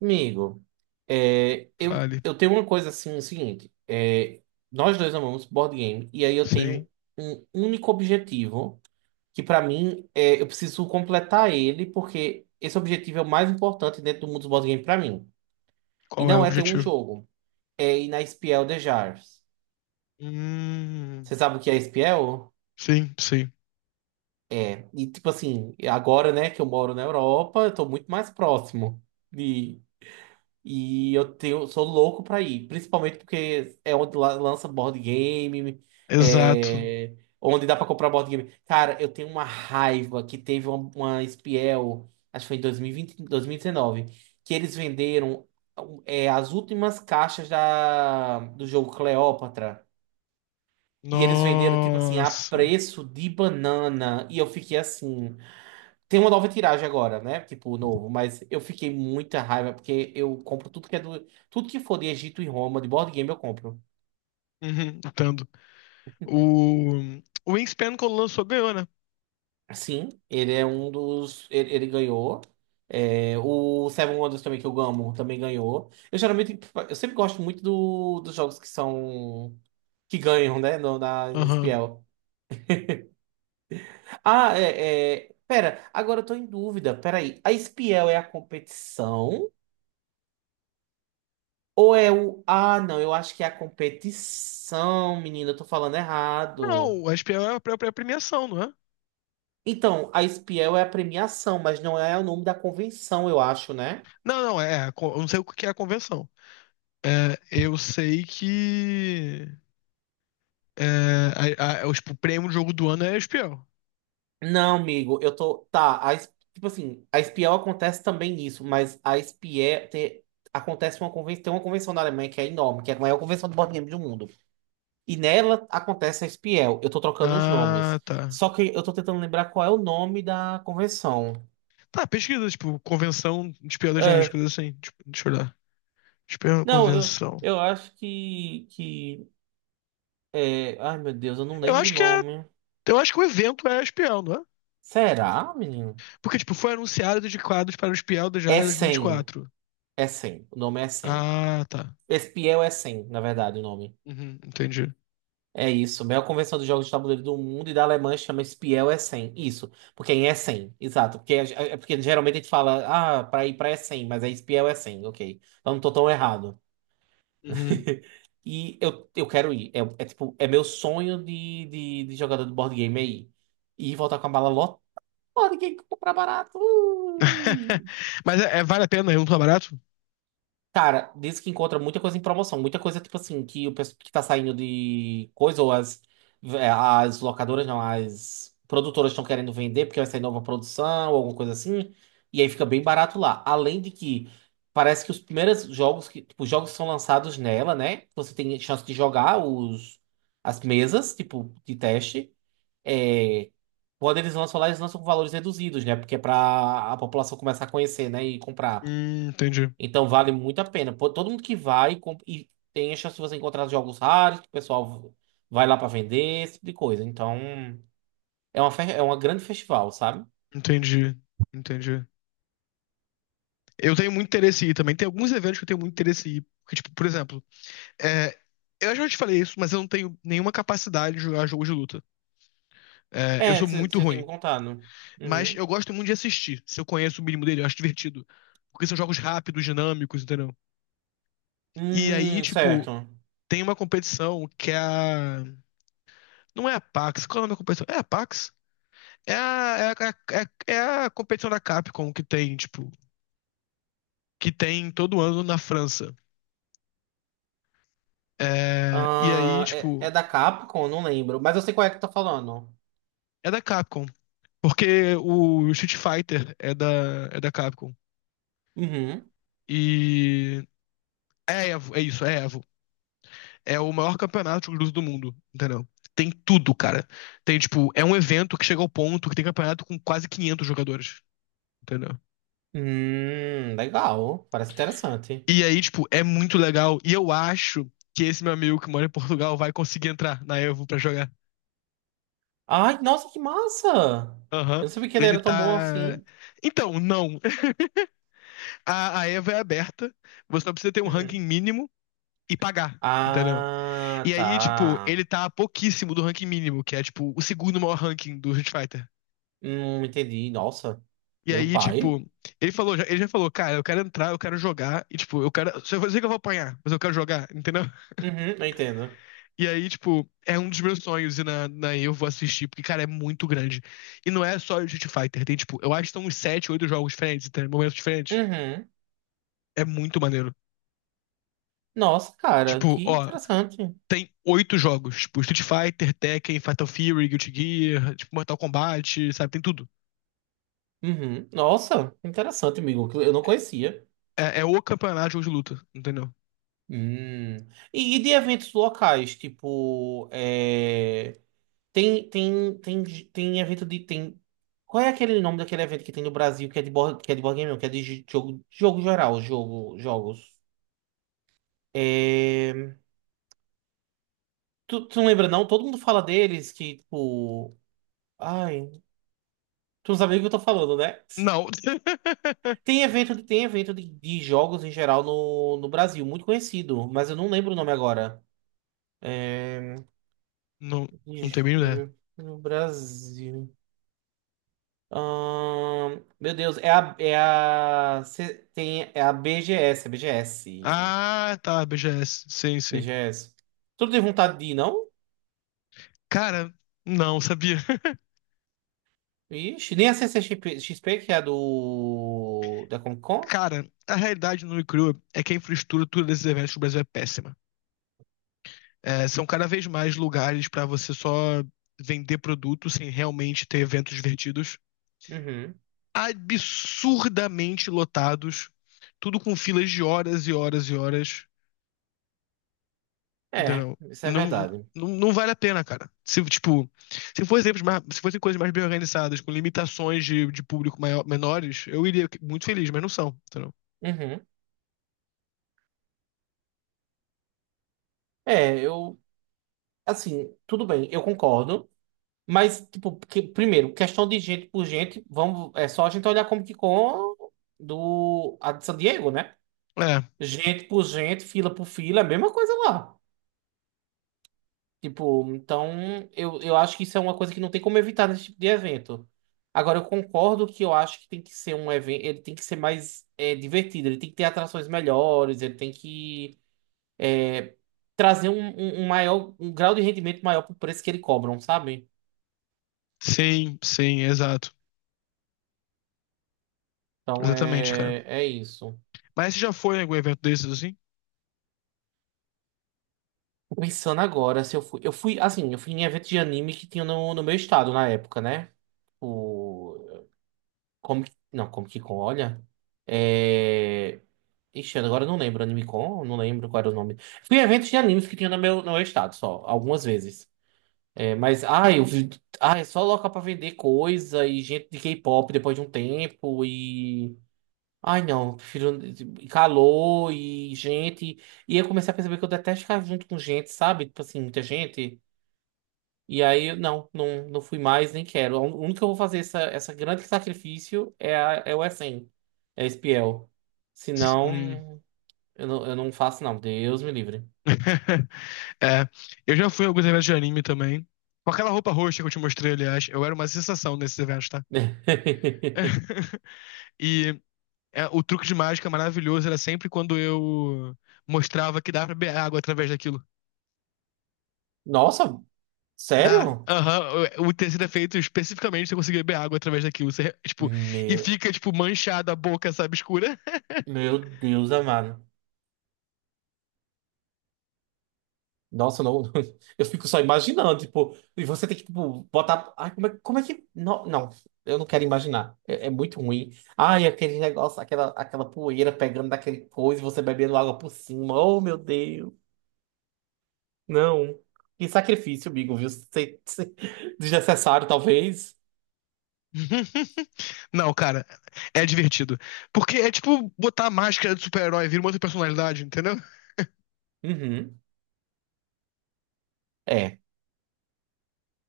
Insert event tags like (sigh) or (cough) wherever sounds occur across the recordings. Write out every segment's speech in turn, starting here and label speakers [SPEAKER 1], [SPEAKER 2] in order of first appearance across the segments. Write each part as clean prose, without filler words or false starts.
[SPEAKER 1] Amigo, eu,
[SPEAKER 2] Fale.
[SPEAKER 1] eu tenho uma coisa assim, o seguinte, nós dois amamos board game, e aí eu
[SPEAKER 2] Sim.
[SPEAKER 1] tenho um único objetivo, que pra mim, eu preciso completar ele, porque esse objetivo é o mais importante dentro do mundo dos board game pra mim. E
[SPEAKER 2] Qual é o
[SPEAKER 1] não é ter um
[SPEAKER 2] objetivo?
[SPEAKER 1] jogo, é ir na Espiel de Jars.
[SPEAKER 2] Hum,
[SPEAKER 1] Você sabe o que é Espiel?
[SPEAKER 2] sim, sim.
[SPEAKER 1] E tipo assim, agora, né, que eu moro na Europa, eu tô muito mais próximo. E eu tenho, sou louco pra ir, principalmente porque é onde lança board game,
[SPEAKER 2] Exato.
[SPEAKER 1] onde dá pra comprar board game. Cara, eu tenho uma raiva que teve uma Spiel, acho que foi em 2020, 2019, que eles venderam as últimas caixas do jogo Cleópatra. E eles venderam, tipo assim, a
[SPEAKER 2] Nossa.
[SPEAKER 1] preço de banana. E eu fiquei assim. Tem uma nova tiragem agora, né? Tipo, novo, mas eu fiquei muita raiva porque eu compro tudo que é do. Tudo que for de Egito e Roma, de board game, eu compro.
[SPEAKER 2] Uhum, entendo. O, o Wingspan, quando lançou, ganhou, né?
[SPEAKER 1] Sim, ele é um dos. Ele ganhou. É, o Seven Wonders também, que eu amo, também ganhou. Eu geralmente. Eu sempre gosto muito dos jogos que são. Que ganham, né? No, na, na
[SPEAKER 2] Aham.
[SPEAKER 1] Spiel. Ah, é, é. Pera, agora eu tô em dúvida. Peraí. A Spiel é a competição? Ou é o. Ah, não, eu acho que é a competição, menina, eu tô falando errado.
[SPEAKER 2] Não, a SPL é a premiação, não é?
[SPEAKER 1] Então, a Spiel é a premiação, mas não é o nome da convenção, eu acho, né?
[SPEAKER 2] Não, não, é. Eu não sei o que é a convenção. É, eu sei que. É, tipo, o prêmio do jogo do ano é a SPL.
[SPEAKER 1] Não, amigo, eu tô. Tá, tipo assim, a Spiel acontece também nisso, mas a acontece uma convenção. Tem uma convenção na Alemanha que é enorme, que é a maior convenção de board game do mundo. E nela acontece a Spiel. Eu tô trocando os nomes.
[SPEAKER 2] Ah, tá.
[SPEAKER 1] Só que eu tô tentando lembrar qual é o nome da convenção.
[SPEAKER 2] Tá, pesquisa, tipo, convenção de espião das áreas,
[SPEAKER 1] É,
[SPEAKER 2] coisas assim. Tipo, deixa eu olhar. Espião,
[SPEAKER 1] Não, eu,
[SPEAKER 2] convenção.
[SPEAKER 1] eu acho que é... Ai, meu Deus, eu não
[SPEAKER 2] Eu
[SPEAKER 1] lembro o
[SPEAKER 2] acho que é,
[SPEAKER 1] nome.
[SPEAKER 2] eu acho que o evento é espião, não é?
[SPEAKER 1] Será, menino?
[SPEAKER 2] Porque, tipo, foi anunciado de quadros para o espião da
[SPEAKER 1] É
[SPEAKER 2] Diário
[SPEAKER 1] 100.
[SPEAKER 2] 2024.
[SPEAKER 1] É 100. O nome é 100.
[SPEAKER 2] Ah, tá.
[SPEAKER 1] Espiel é 100, na verdade, o nome.
[SPEAKER 2] Uhum, entendi.
[SPEAKER 1] É isso. A maior convenção de jogos de tabuleiro do mundo e da Alemanha chama Espiel é 100. Isso. Porque em é 100. Exato. Porque, é porque geralmente a gente fala, ah, pra ir pra é 100, mas é Espiel é 100. Ok. Então não tô tão errado.
[SPEAKER 2] Uhum.
[SPEAKER 1] (laughs) E eu quero ir. É, é tipo, é meu sonho de jogador de board game aí. E voltar com a mala. Pô, ninguém compra barato.
[SPEAKER 2] (laughs) Mas é, vale a pena, é um tá barato?
[SPEAKER 1] Cara, diz que encontra muita coisa em promoção, muita coisa, tipo assim, que o pessoal que tá saindo de coisa, as locadoras, não, as produtoras estão querendo vender porque vai sair nova produção, ou alguma coisa assim, e aí fica bem barato lá. Além de que parece que os primeiros jogos que, tipo, os jogos que são lançados nela, né? Você tem chance de jogar as mesas, tipo, de teste. É, quando eles lançam lá, eles lançam com valores reduzidos, né? Porque é pra a população começar a conhecer, né? E comprar.
[SPEAKER 2] Entendi.
[SPEAKER 1] Então vale muito a pena. Pô, todo mundo que e tem a chance de você encontrar jogos raros, que o pessoal vai lá pra vender, esse tipo de coisa. Então é uma, é uma grande festival, sabe?
[SPEAKER 2] Entendi. Entendi. Eu tenho muito interesse em ir também. Tem alguns eventos que eu tenho muito interesse em ir. Porque, tipo, por exemplo, é, eu já te falei isso, mas eu não tenho nenhuma capacidade de jogar jogos de luta. É, eu
[SPEAKER 1] É,
[SPEAKER 2] sou
[SPEAKER 1] você
[SPEAKER 2] muito
[SPEAKER 1] tinha me
[SPEAKER 2] ruim.
[SPEAKER 1] contado.
[SPEAKER 2] Mas
[SPEAKER 1] Uhum.
[SPEAKER 2] eu gosto muito de assistir. Se eu conheço o mínimo dele, eu acho divertido. Porque são jogos rápidos, dinâmicos, entendeu? E aí, tipo,
[SPEAKER 1] Certo.
[SPEAKER 2] tem uma competição que é a. Não é a PAX, qual é o nome da competição? É a PAX? É a, é a, é a, é a competição da Capcom que tem, tipo, que tem todo ano na França. É, e aí,
[SPEAKER 1] Ah, é,
[SPEAKER 2] tipo,
[SPEAKER 1] é da Capcom, não lembro. Mas eu sei qual é que tá falando.
[SPEAKER 2] é da Capcom. Porque o Street Fighter é da Capcom.
[SPEAKER 1] Uhum.
[SPEAKER 2] E é a Evo, é isso, é a Evo. É o maior campeonato de luta do mundo, entendeu? Tem tudo, cara. Tem, tipo, é um evento que chega ao ponto que tem campeonato com quase 500 jogadores, entendeu?
[SPEAKER 1] Legal. Parece interessante.
[SPEAKER 2] E aí, tipo, é muito legal. E eu acho que esse meu amigo que mora em Portugal vai conseguir entrar na Evo pra jogar.
[SPEAKER 1] Ai, nossa, que massa!
[SPEAKER 2] Aham.
[SPEAKER 1] Eu não sabia que ele
[SPEAKER 2] Ele
[SPEAKER 1] era tão bom
[SPEAKER 2] tá.
[SPEAKER 1] assim.
[SPEAKER 2] Então, não. A Evo é aberta. Você só precisa ter um ranking
[SPEAKER 1] Uhum.
[SPEAKER 2] mínimo e pagar. Entendeu?
[SPEAKER 1] Ah,
[SPEAKER 2] E aí, tipo,
[SPEAKER 1] tá.
[SPEAKER 2] ele tá pouquíssimo do ranking mínimo, que é, tipo, o segundo maior ranking do Street Fighter.
[SPEAKER 1] Entendi. Nossa,
[SPEAKER 2] E
[SPEAKER 1] meu
[SPEAKER 2] aí,
[SPEAKER 1] pai.
[SPEAKER 2] tipo, ele falou, ele já falou, cara, eu quero entrar, eu quero jogar, e tipo, eu quero. Se eu vou dizer que eu vou apanhar, mas eu quero jogar, entendeu?
[SPEAKER 1] Uhum, eu entendo.
[SPEAKER 2] E aí, tipo, é um dos meus sonhos e na eu vou assistir, porque, cara, é muito grande. E não é só Street Fighter, tem, tipo, eu acho que são uns sete oito jogos diferentes, tem momentos diferentes.
[SPEAKER 1] Uhum.
[SPEAKER 2] É muito maneiro.
[SPEAKER 1] Nossa, cara,
[SPEAKER 2] Tipo,
[SPEAKER 1] que
[SPEAKER 2] ó,
[SPEAKER 1] interessante.
[SPEAKER 2] tem oito jogos, tipo, Street Fighter, Tekken, Fatal Fury, Guilty Gear, tipo, Mortal Kombat, sabe, tem tudo.
[SPEAKER 1] Uhum. Nossa, interessante, amigo, que eu não conhecia.
[SPEAKER 2] É, é o campeonato de jogo de luta, entendeu?
[SPEAKER 1] Hum. E de eventos locais, tipo, é... Tem, tem, tem, tem evento de. Tem... Qual é aquele nome daquele evento que tem no Brasil que é de board, que é de board game, não, que é de jogo, jogo geral, jogo, jogos. É... Tu não lembra, não? Todo mundo fala deles que, tipo. Ai, tu não sabe o que eu tô falando, né?
[SPEAKER 2] Não. (laughs)
[SPEAKER 1] Tem evento, tem evento de jogos em geral no Brasil, muito conhecido, mas eu não lembro o nome agora. É...
[SPEAKER 2] Não,
[SPEAKER 1] de
[SPEAKER 2] não tenho a mínima ideia.
[SPEAKER 1] No Brasil. Meu Deus, cê tem, é a BGS, é BGS,
[SPEAKER 2] Ah, tá, BGS, sim, sim.
[SPEAKER 1] BGS. Tu não tem vontade de ir, não?
[SPEAKER 2] Cara, não, sabia. (laughs)
[SPEAKER 1] Ixi, nem a CCXP, que é a da Comic Con?
[SPEAKER 2] Cara, a realidade nua e crua é que a infraestrutura desses eventos no Brasil é péssima. É, são cada vez mais lugares pra você só vender produto sem realmente ter eventos divertidos.
[SPEAKER 1] Uhum.
[SPEAKER 2] Absurdamente lotados, tudo com filas de horas e horas e horas,
[SPEAKER 1] É,
[SPEAKER 2] entendeu?
[SPEAKER 1] isso é
[SPEAKER 2] Não,
[SPEAKER 1] verdade.
[SPEAKER 2] não, não vale a pena, cara. Se, tipo, se fossem exemplos mais, se fossem coisas mais bem organizadas, com limitações de menores, eu iria muito feliz, mas não são, entendeu?
[SPEAKER 1] Uhum. É, eu, assim, tudo bem, eu concordo, mas, tipo, porque, primeiro, questão de gente por gente, vamos, é só a gente olhar a Comic Con a de San Diego, né?
[SPEAKER 2] É,
[SPEAKER 1] Gente por gente, fila por fila, é a mesma coisa lá. Tipo, então eu acho que isso é uma coisa que não tem como evitar nesse tipo de evento. Agora, eu concordo que eu acho que tem que ser um evento, ele tem que ser mais divertido, ele tem que ter atrações melhores, ele tem que é, trazer um maior, um grau de rendimento maior pro preço que ele cobram, sabe?
[SPEAKER 2] sim, sim, exato.
[SPEAKER 1] Então
[SPEAKER 2] Exatamente, cara.
[SPEAKER 1] é isso.
[SPEAKER 2] Mas você já foi em algum evento desses assim?
[SPEAKER 1] Tô pensando agora, se eu fui, eu fui, assim, eu fui em evento de anime que tinha no meu estado na época, né? Tipo, como que. Não, como que com, olha. É. Ixi, agora eu não lembro. Anime-Con, não lembro qual era o nome. Fui em eventos de animes que tinha no meu, no meu estado só, algumas vezes. É, mas, ai, eu vi. Ai, é só local pra vender coisa e gente de K-pop depois de um tempo e. Ai, não, prefiro e calor e gente. E eu comecei a perceber que eu detesto ficar junto com gente, sabe? Tipo assim, muita gente. E aí, não, não fui mais, nem quero. O único que eu vou fazer essa, essa grande sacrifício é o SN, é espiel.
[SPEAKER 2] Hum.
[SPEAKER 1] Senão, eu não faço, não. Deus me livre.
[SPEAKER 2] (laughs) É, eu já fui em alguns eventos de anime também. Com aquela roupa roxa que eu te mostrei, aliás, eu era uma sensação nesses eventos, tá?
[SPEAKER 1] (laughs)
[SPEAKER 2] (laughs) E é, o truque de mágica maravilhoso era sempre quando eu mostrava que dá pra beber água através daquilo.
[SPEAKER 1] Nossa,
[SPEAKER 2] Dá,
[SPEAKER 1] sério?
[SPEAKER 2] aham, o tecido é feito especificamente pra você conseguir beber água através daquilo. Você, tipo, e
[SPEAKER 1] Meu,
[SPEAKER 2] fica, tipo, manchada a boca, sabe, escura.
[SPEAKER 1] meu Deus amado. Nossa, não, (laughs) eu fico só imaginando, tipo, e você tem que, tipo, botar. Ai, como é que. Não, não, eu não quero imaginar. É, é muito ruim. Ai, aquele negócio, aquela poeira pegando daquele coisa e você bebendo água por cima. Oh, meu Deus. Não. Que sacrifício, amigo, viu? Desnecessário, talvez.
[SPEAKER 2] (laughs) Não, cara, é divertido. Porque é tipo botar a máscara de super-herói, vira uma outra personalidade, entendeu?
[SPEAKER 1] Uhum. É.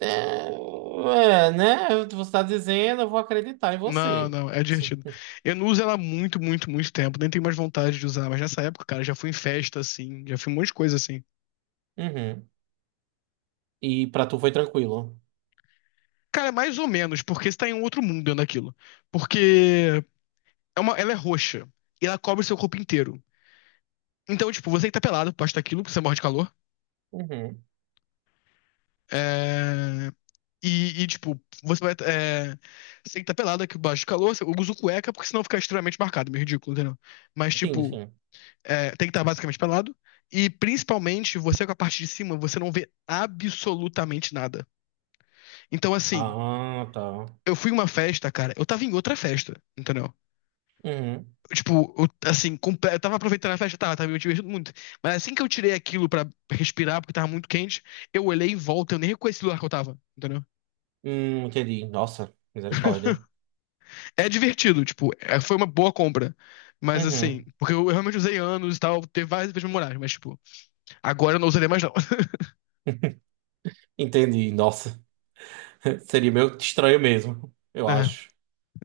[SPEAKER 1] É, é, né? Você tá dizendo, eu vou acreditar em
[SPEAKER 2] Não,
[SPEAKER 1] você.
[SPEAKER 2] não, é divertido. Eu não uso ela há muito, muito, muito tempo, nem tenho mais vontade de usar, mas nessa época, cara, já fui em festa assim, já fui em um monte de coisa assim.
[SPEAKER 1] Uhum. E pra tu foi tranquilo.
[SPEAKER 2] Cara, é mais ou menos, porque você tá em um outro mundo dentro daquilo. Porque é uma, ela é roxa e ela cobre seu corpo inteiro. Então, tipo, você que tá pelado, posta aquilo, porque você morre de calor.
[SPEAKER 1] Uhum.
[SPEAKER 2] É, tipo, você vai. É... Você tem que estar pelado aqui baixo do calor. Eu uso cueca porque senão fica extremamente marcado, meio ridículo, entendeu? Mas,
[SPEAKER 1] Sim,
[SPEAKER 2] tipo,
[SPEAKER 1] sim.
[SPEAKER 2] é, tem que estar basicamente pelado. E principalmente, você com a parte de cima, você não vê absolutamente nada. Então, assim,
[SPEAKER 1] Ah, tá.
[SPEAKER 2] eu fui em uma festa, cara. Eu tava em outra festa, entendeu?
[SPEAKER 1] Uhum.
[SPEAKER 2] Tipo, eu, assim, eu tava aproveitando a festa, tava me divertindo muito. Mas assim que eu tirei aquilo pra respirar, porque tava muito quente, eu olhei em volta, eu nem reconheci o lugar que eu tava, entendeu?
[SPEAKER 1] Entendi. Nossa, misericórdia.
[SPEAKER 2] É divertido, tipo, foi uma boa compra. Mas assim,
[SPEAKER 1] Uhum.
[SPEAKER 2] porque eu realmente usei anos e tal, teve várias vezes memoráveis, mas tipo, agora eu não usarei mais não. (laughs)
[SPEAKER 1] Entendi, nossa. (laughs) Seria meio que estranho mesmo, eu acho.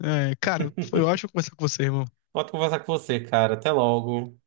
[SPEAKER 2] É, é, cara, foi
[SPEAKER 1] (laughs)
[SPEAKER 2] ótimo conversar com você, irmão.
[SPEAKER 1] Pode conversar com você, cara. Até logo.